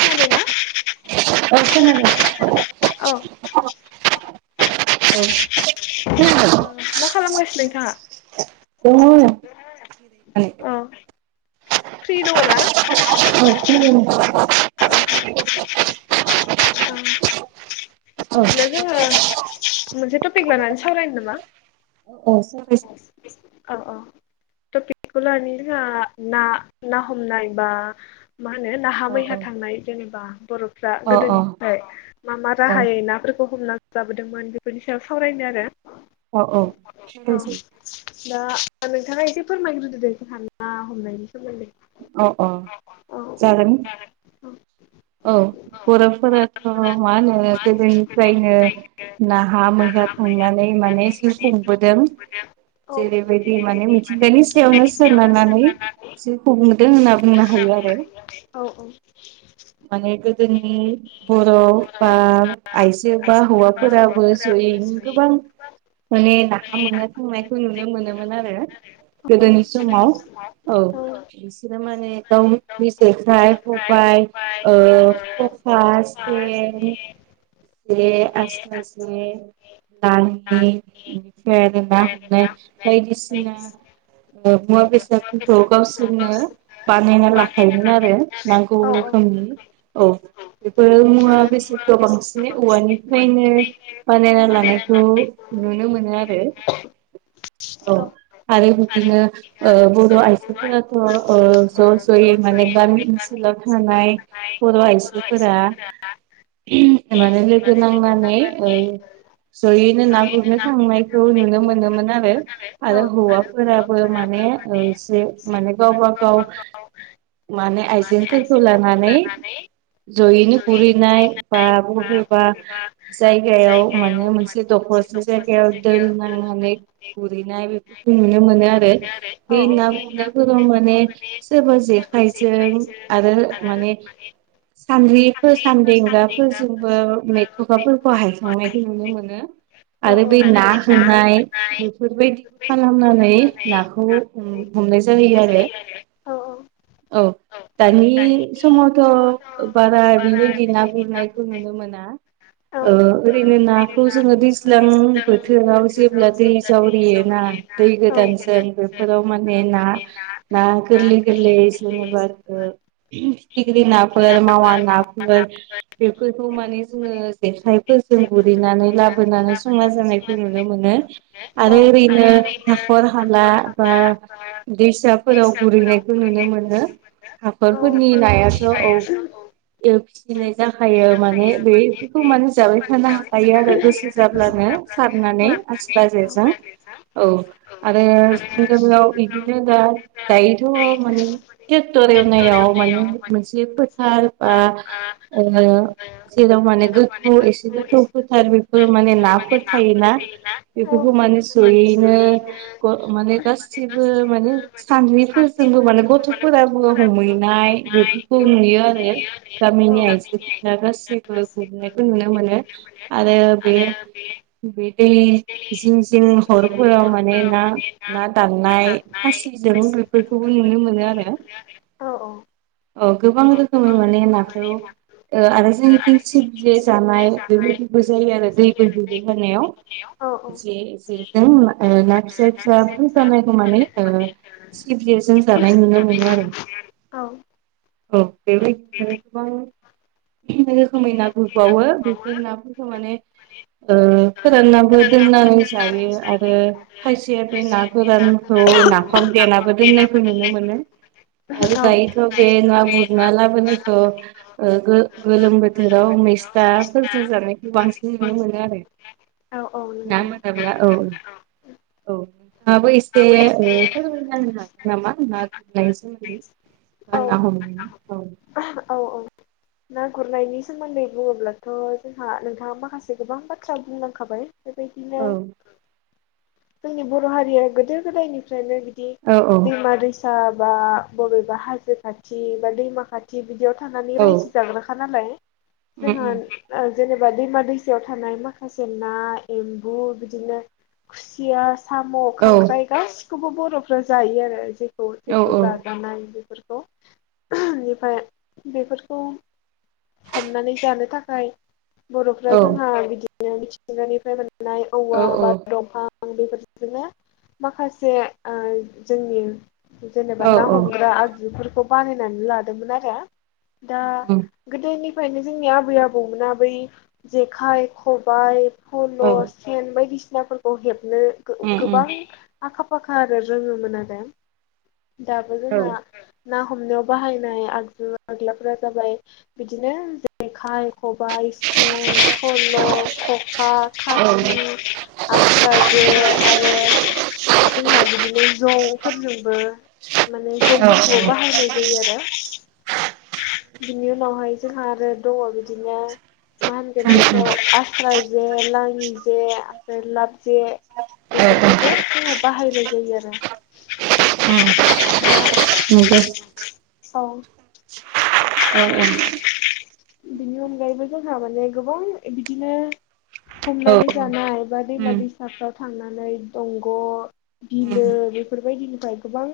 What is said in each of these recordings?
खादोना औ खोनादों औ औ थाङा [unintelligible] फ्रि दङना आरो औ खोनादों अ अ अ बिदिब्ला जोंङो मोनसे टपिक लानानै सावरायनो नामा औ सावरायजायो औ औ टफिखौ लानि जोंहा ना ना हमनाय बा मा होनो नाहा औ मै अ थां थांनाय जेनेबा बर'फोरा औ अ अ गोदोनिफ्रा मा मा औ राहायै ना फोर हमना जाबोदोंमोन बेफोरनि सायाव सावरायनो आरो औ दा नोंथाङा एसे फोरमायग्रोदो दे जोंहा ना हमनायनि सोमोन्दै अ अ औ जागोन औ औ बर'फोराथ' मा होनो गोदोनिफ्रायनो नाहा मैहा थांनानै माने जिउ खुंबोदों औ जेरैबायदि माने मिथिंगानि सायावनो सोनारनानै जिउ खुंदों होनना बुंनो हायो आरो। औ माने गोदोनि बर' बा आइजो बा हौवाफोराबो जयैनो गोबां माने नाहा मोना थांनायखौ नुनो मोनोमोन आरो गोदोनि समाव औ बिसोर माने दाउ जेखाइ खबायाइ ओ फफास जे जे आस्रा जे दलिनि बेनिफ्राय आरो ना हमनाय बायदिसिना ओ मुवा बेसारफोरखौ गावसि जोंनो बानायना लाखायोमोन आरो नांगौ औ रोखोमनि औ बेफोरो मुवा बेसे गोबांसिनै औवानिफ्रायनो बानायना लानायखौ नुनो मोनो आरो। [unintelligible] औ आरो बिदिनो ओ बर आइजो फोराथ' ओ ज जयै माने गामि ओनसोलाव थानाय बर' आइजोफोरा [unintelligible] माने लोगो नांनानै ओ‌ जयैनो ना गुरनो थांनायखौ नुनो मोनोमोन आरो आरो औ औ हौवाफोराबो मान ने ओ जे माने गावब गाव माने आइजेंफोरखौ लानानै जयैनो गुरहैनाय बा बबेबा जायगायाव माने मोनसे दखरसे जायगायाव दोल नाङो माने गुरहैनाय बेफोरखौ नुनो मोनो आरो औ बे ना गुरनाय फोराव माने सोरबा जेखाइजों आरो माने सानद्रिफो सानदेंगाब फोरजोंबो मेथ'खाफोरखौ हायखांनायखौ नुनो मोनो औ आरो औ बै ना होनाय बेफोरबायदिखौ खालामनानै नाखौ हमनाय जायो आरो औ औ औ दानि समावथ' बारा बेबायदि ना गुरनायखौ नुनो मोना ओ ओरैनो नाखौ जोङो दैज्लां बोथोराव जेब्ला दै जावरियो ना दै गोदानजों बेफोराव माने ना ना गोरलै गोरलै जेनेबा ओ फिथिग्रि नाफोरखौ मा मा नाफोर बेफोरखौ माने जोङो जेखायफोरजों गुरैनानै लाबोनानै संना जानायखौ नु नो मोनो औ आरो ओरैनो हाखर हाला बा दैसाफोराव गुरैनायखौ नुनो मोनो हाख'रफोरनि नायाथ' औ ओ जाखायो माने बेफोरखौ माने जाबाय थानो हाखायो आरो गोसो जाब्लानो सारनानै आस्रा जे जों औ आरो जों [unintelligible] दा दायोथ' माने टेक्टर एवनायाव माने मोनसे फोथार बा बा ओ जेराव माने गोथौ एसे गोथौ फोथार बेफोर माने नाफोर थायोना बेफोरखौ माने जयैनो ग माने गासिबो सानद्रिफोरजोंबो माने गथ'फोराबो हमहैनाय बेफोरखौ नुयो आरो गामि [unintelligible] गासैबो गुरनायखौ नुनो मोनो आरो बे बिदि जिं जिं हरफोराव माने ना ना दाननाय खाासिजों बेफोरखौबो नुनो मोनो आरो औ औ अ गोबां रोखोमै माने नाखौ [unintelligible] ओ आरो जोंनिथिं सिब जे जानाय बेबायदिबो जायो आरो दै बोहैैबाय थानायाव जे जेजों ना फिसा फिसा फैफानायखौ माने ओ सिंग्रिजों जानाय नुनो मोनो आरो औ बेबायदियानो गोबां रोखोमै ना गुरबावो बेफोर नाफोरखौ माने ओ फोरानाबो दोननानै जायो आरो खायसेया बे ना गोरान औ नाफाम देनाबो दोननायखौ नुनो मोनो आरो दायोथ' बे ना गुरना लाबोनायखौ ओ गो गोलोम बोथोराव मैस्थाफोरजों जानायखौ बांसिन नुनो मोनो आरो ना नंगौ मोनाब्ला औ औ नोंथाङाबो एसे एसे ओ फोरमायना होनो हागोन नामा ना गुरनायनि सोमोन्दै औ ना हमनायनि औव औ ना गुरनायनि सोमोन्दै बुङोब्लाथ' जोंहा नोंथाङा माखासे गोबां बाथ्रा बुंलांखाबाय बेबायदिनो औ जोंनि बर' हारिया गोदो गोदायनि फ्रायनो बिदि औ औ दैमा दै सा बा बबेबा हाजो खाथि बा दैमा खाथि बिदियाव थानानै औ रायजो जाग्राखा नालाय उम उम जोंहा जेनेबा दैमा दैसायाव थानाय माखासे ना एम्बु बिदिनो खुसिया साम' औ खांख्राइ गासिखौबो बर'फ्रा जायो आरो जेखौ औ जेखौ जाजानाय बेफोर बेनिफ्राय बेफोरखौ हमनानै जानो थाखाय बर'फ्रा जोंहा बिदिनो मिथिंगानिफ्राय मोन नाय औवा औ बा दंफां आं बेफोरजोंनो माखासे ओ जोंनि जेनेबा औ ना औ हमग्रा आगजुफोरखौ बानायनानै लादोंमोन आरो दा उम उम गोदोनि फ्रायनो जोंनि आबै आबौमोना बै जेखाइ खबाइ फल' औ उम सेन बायदिसिनाफोरखौ हेबनो उम गोबां आखा फाखा आरो रोङोमोन आरो दाबो औ जोंहा ना हमनायाव बाहायनाय आगजु आग्लाफोरा जाबाय बिदिनो जेखाइ खबाइ सेन फल' खखा खाखि आस्रा जे बे आरो जोंहा बिदिनो जंफोरजोंबो माने जंफोरखौबो बाहायनाय जायो आरो बिनि उनावहाय जोंहा आरो दङ बिदिनो मा होनगोन बेखौ आस्रा जे लाङि जे ओमफ्राय लाब जे औ बेफोरखौबो जोङो बाहायनाय जायो आरो उम दा नंगौ औ औ औ [inaudible] बिनि अनगायैबो जोंहा माने गोबां बिदिनो हमनानै औ उम जानाय बा दैमा उम दैसाफ्राव थांनानै दंग' बिलो बेफोरबायदिनिफ्राय गोबां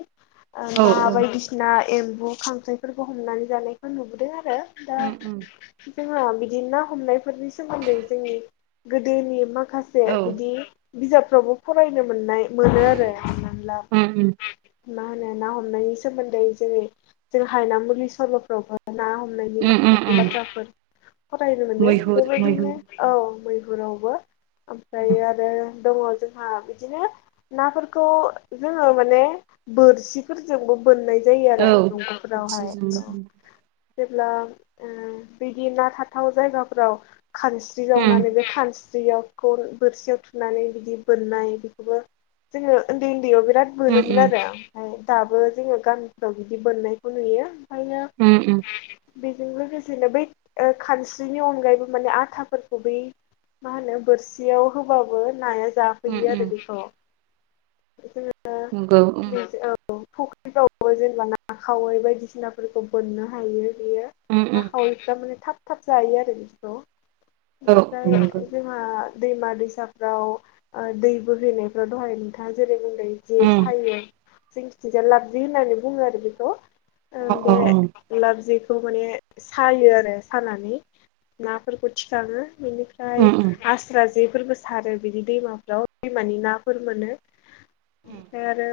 औ ना औ बायदिसिना एम्बु खांख्राइफोरखौ हमनानै जानायखौ नुबोदों आरो दा उम उम औ जोंहा बिदि ना हमनायफोरनि सोमोन्दै जोंनि गोदोनि माखासे बिदि बिजाबफ्रावबो फरायनो मोननाय मोनो आरो हमनानैला उम उम मा होनो ना हमनायनि सोमोन्दै जोङो जों हायना मुलि सल'फ्रावबो ना हमनायनि उम माखासे उम बाथ्रा फोर फरायनो मोनो मैहुर बेबायदिनो मैहुर औ मै फोरावबो ओमफ्राय आरो दङ जोंहा बिदिनो नाफोरखौ जोङो माने बोरसिफोरजोंबो बोननाय जायो आरो औ दंग'फोरावहाय बोरसिजोंबो जेब्ला बिदि ना थाथाव जायगाफ्राव खानस्रि उम जावनानै बे खानस्रि दैयाव खन बोरसियाव थुनानै बिदि बोननाय बेखौबो जोङो उन्दै उन्दै उन्दैयाव बिराद उम मोनोनोमोन उम आरो ओमफ्राय दाबो जोङो गानफ्राव बिदि बोननायखौ नुयो ओंखायनो उ उ बेजों लोगोसेनो बै खानस्रिनि अनगायैबो माने आथाफोरखौ बै मा होनो बोरसियाव होबाबो नाया उम जाफैयो आरो उम बेखौ नंगौ उम फुख्रिफ्रावबो जेनेबा ना खावै बायदिसिनाफोरखौ बोननो हायो बियो उम ना उम खावैफ्रा माने थाब थाब जायो आरो बिखौ औ औ नंगौ बेफ्रायों दैमा दैसाफ्राव दै बोहैनायफ्राव दहाय नोंथा जेरै जे उम सायो जोंखिथिजाया लाबजि होननानै बुङो आरो बेखौ अ औ औ साबजिखौ माने सायो आरो सानानै नाफोरखौ थिखाङो बेनिफ्राय उम आस्रा जेफोरबो सारो बिदि दैमाफ्राव दैमानि नाफोर मोनो उम ओमफ्राय आरो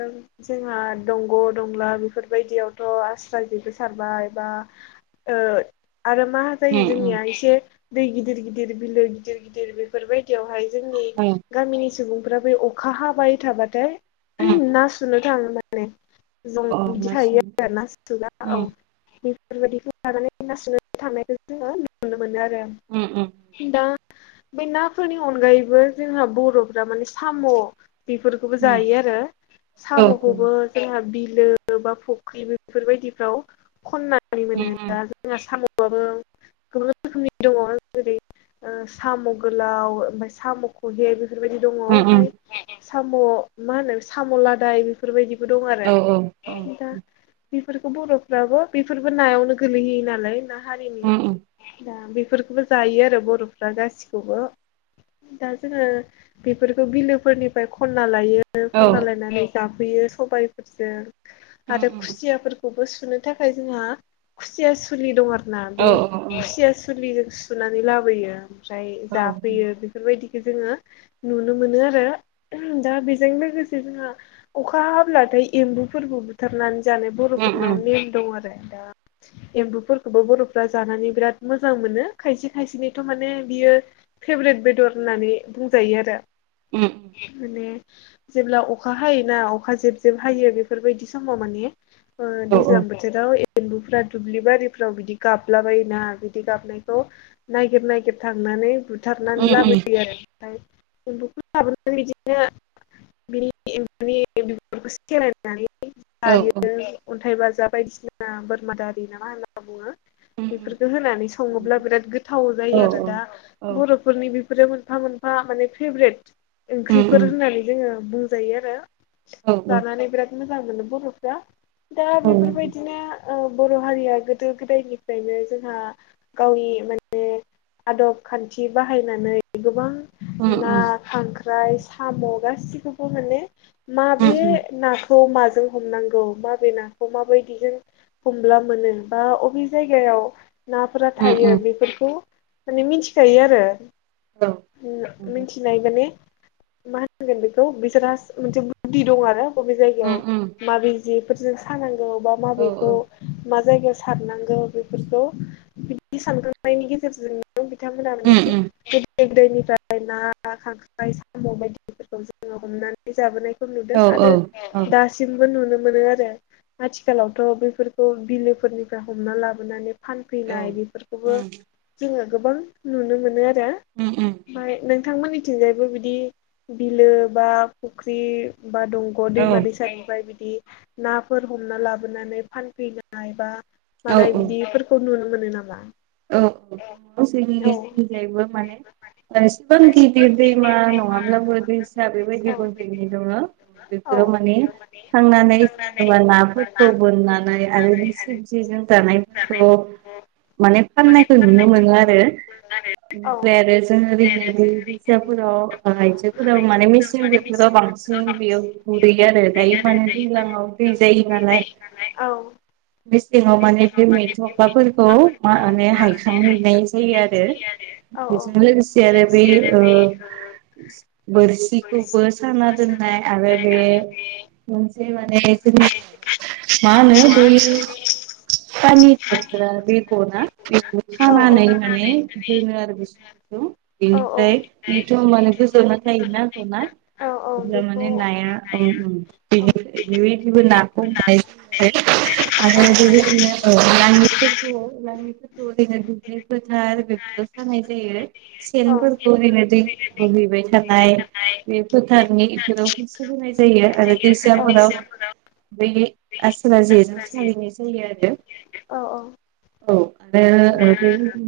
जोंहा दंग' दंला बेफोरबायदियावथ' आस्रा जबो सारबाय बा आरो मा जायो उम उम जोंनिया एसे दै गिदिर गिदिर बिलो गिदिर गिदिर बेफोरबायदियावहाय जोंनि औ गामिनि सुबुं ओमफ्राय बै अखा हाबाय थाबाथाय उम ना सुनो थाङो माने जों अ अ बिदि ना थायो सं आरो आरो ना सुआ औ उम बेफोरबायदिखौ लानानै लासैनानै थांनायखौ जोङो नुुनो मोनो आरो उम उम दा बे नाफोरनि अनगायैबो जोंहा बर'फ्रा माने साम' बेफोरखौबो उम जायो आरो औ उम साम'खौबो जोंहा बिो बा फ्रि बेफोरबायदिफ्राव खनानै मोनो उम जों स ब गोबां रोखोमनि दङ जेरै साम' गोलाव ओमफफ्राय साम' खहे बे बेफोरबायदि दङ उम उम ओमफ्राय साम' मा होनो साम' लादाय बेफोरबायदि बो दं औ औ उम आरो दा बेफोरखौ बर'फ्राबो बेफोरबो नायावनो गोलैहैयो नालाय ना हारिनि उम उम दा बे बेफोरखौबो जायो आरो बर'फ्रा गासिखौबो दा जोङो बेफोरखौ बिलोफोरनिफ्राय खननानै औ खनानै जाफैयो सजों उम आरो उम खुसिया खौबो सुनो थाखाय जोंहा खुसिया सुलि दं आरोोना बे औ औ औ खुसिया सुलिजों सुनानै लाबोयो ओमफ्राय औ जाफैयो बेफोरबायदि जोङो नुनो मोनो आरो दा बेजों लोगोसे जोंहा अखा हाब्लाथ' ओम एम्बुफोरबो बुथारनानै जानाय उम बर'फोरनाव नेम दं आरो एम्बुफोरखौबो बर'फ्रा जानानै बिराद मोजां मोनो खायसे खायसेनिथ' माने बियो भेट बेदर होननानै बुंजायो आरो उम माने जेब्ला अखा हायोना अखा जेब जेब हायो बेफोरबायदि समाव माने औ दैज्लां बोथोराव एन्बुफ्रा दुब्लि बारिफ्राव बिदि गाबलाबायायोना बिदि गाबनायखौ ननायागिर ननायागिर थांनो नानै बुथारनानै उम उम लाबोयो आरो ओमफ्राय एम्फुखौ लाबोनानै बिदिनो बिाने बिब'फोरखौ सेलायनानै औ औ जायो अन्थाइ बाजा बायदिसिना बोरमाादारि नामा होनना बुङो उम उम बेफोरखौ होनानै सङोब्ला बिराद गोथाव औ जायो आरो दा औ उम औ बर'फोरनि बे बेफोरो मोनफा मोनफा माने फेभ्रेट ओंख्रिफोर नंगौ होननानै जोङो बुंजायो आरो उम जानानै बिराद मोजां मोनो बर'फ्रा दा बेफोरबायदिनो बर' हारिया गोदो गोदायनिफ्रायनो जोंहा गावनि माने। आदब खान्थि बाहायनानै गोबां उम ना उम खांख्राइ साम' गासिखौबो माने माबे उम ना थ माजों हमनांगौ मा बबे नाखौ माबायदि जों हमब्ला मोनो बा अबे जायगायाव नाफोरा थायो उम बेफोरखौ माने मिथिखायो आरो औ नंगौ मिथिनाय माने मा होनगोन बेखौ बिसोरहा मोनसे बुदि दं आरो बबे जायगायाव उम उम माबि जि [unintelligible] सानांगौ बा औ माबेखौ मा जायगा सारनांगौ बेफोरखौ बिदि सानखांनायनि गेजेरजों बिथांमोना उम माने उम [unintelligible] दैनिफ्राय ना खांख्राइ साम' बायदिफोरखौ जोङो हमनानै जाबोनाय फोर नुदों औ औ आरो औ औ दासिमबो नुनो मोनो आर रो आथिखालावथ' बेफोरखौ बिलोफोरनिफ्राय हमना लाबोनानै फानफैनाय बेफोरखौबो उम जोङो गोबां नुनो मोनो आ रो उम उम ओमफ्राय नंगौ नोंथांमोननि थिंजायबो बिदि बिलो बा फुख्रि बा दंग' दैमा दैसा निफाय बि दि नाफोर हमना लाबोनानै फानफैनाय एबा औ औ मानाय औ बिदिफोरखौ नुनो मोनो नामा? औ [unintelligible] जोनि‌ औ दिग्लायबो माने एसेबां गिदिर दैमा नङाब्लाबो दैसा बेबायदि औ बोहैनाय दङ। औ बेफोराव माने थांनानै जोङो नाफोरखौ बोननानै आरो बे सिबजिजों [unintelligible] नायखौ माने फाननायखौ नुनो मोनो आरो। औ बेनिफ्राय आरो जों ओरैनो बे दैसाफोराव आइजोफोरा माने मेसें बोथोराव बांसिन बेयाव गुरैयो आरो दायो माने दैज्लांआव दै जायो नालाय। मेसेंआव माने बे मेथ'खाफोरखौ मा ने हायखां हैैनाय जायो आरो बेजों लोगोसे आरो बे ओ बोरसिखौबो साना दोननाय आरो बे से माने [unintelligible] मा होनो बै सानि भद्रा बेगना बिखुं सानानै माने दोनो आरो गुसुंखौ औ बेनिफ्राय बेथ' माने गोजोना थायोना गना औ बेखौ जारमाने नाया ओम ओम औ बेबायदिबो नाखौ हमनाय [inaudible] औ आरो बेबायदिनो ओ नानिफोरखौ औ नानिफो ओरैनो दुब्लि फोथार बेफोराव सानाय जायो औ सेनफोरखौ ओरैनो दै दुब्लि ब्रै थारनाय बे फोथारनि इफोराव [unintelligible] जायो आरो [unintelligible] बै आसरा जेजों सारहैनाय जायो आरो। औ औ औ आरो ओ नंगौ बेबायदि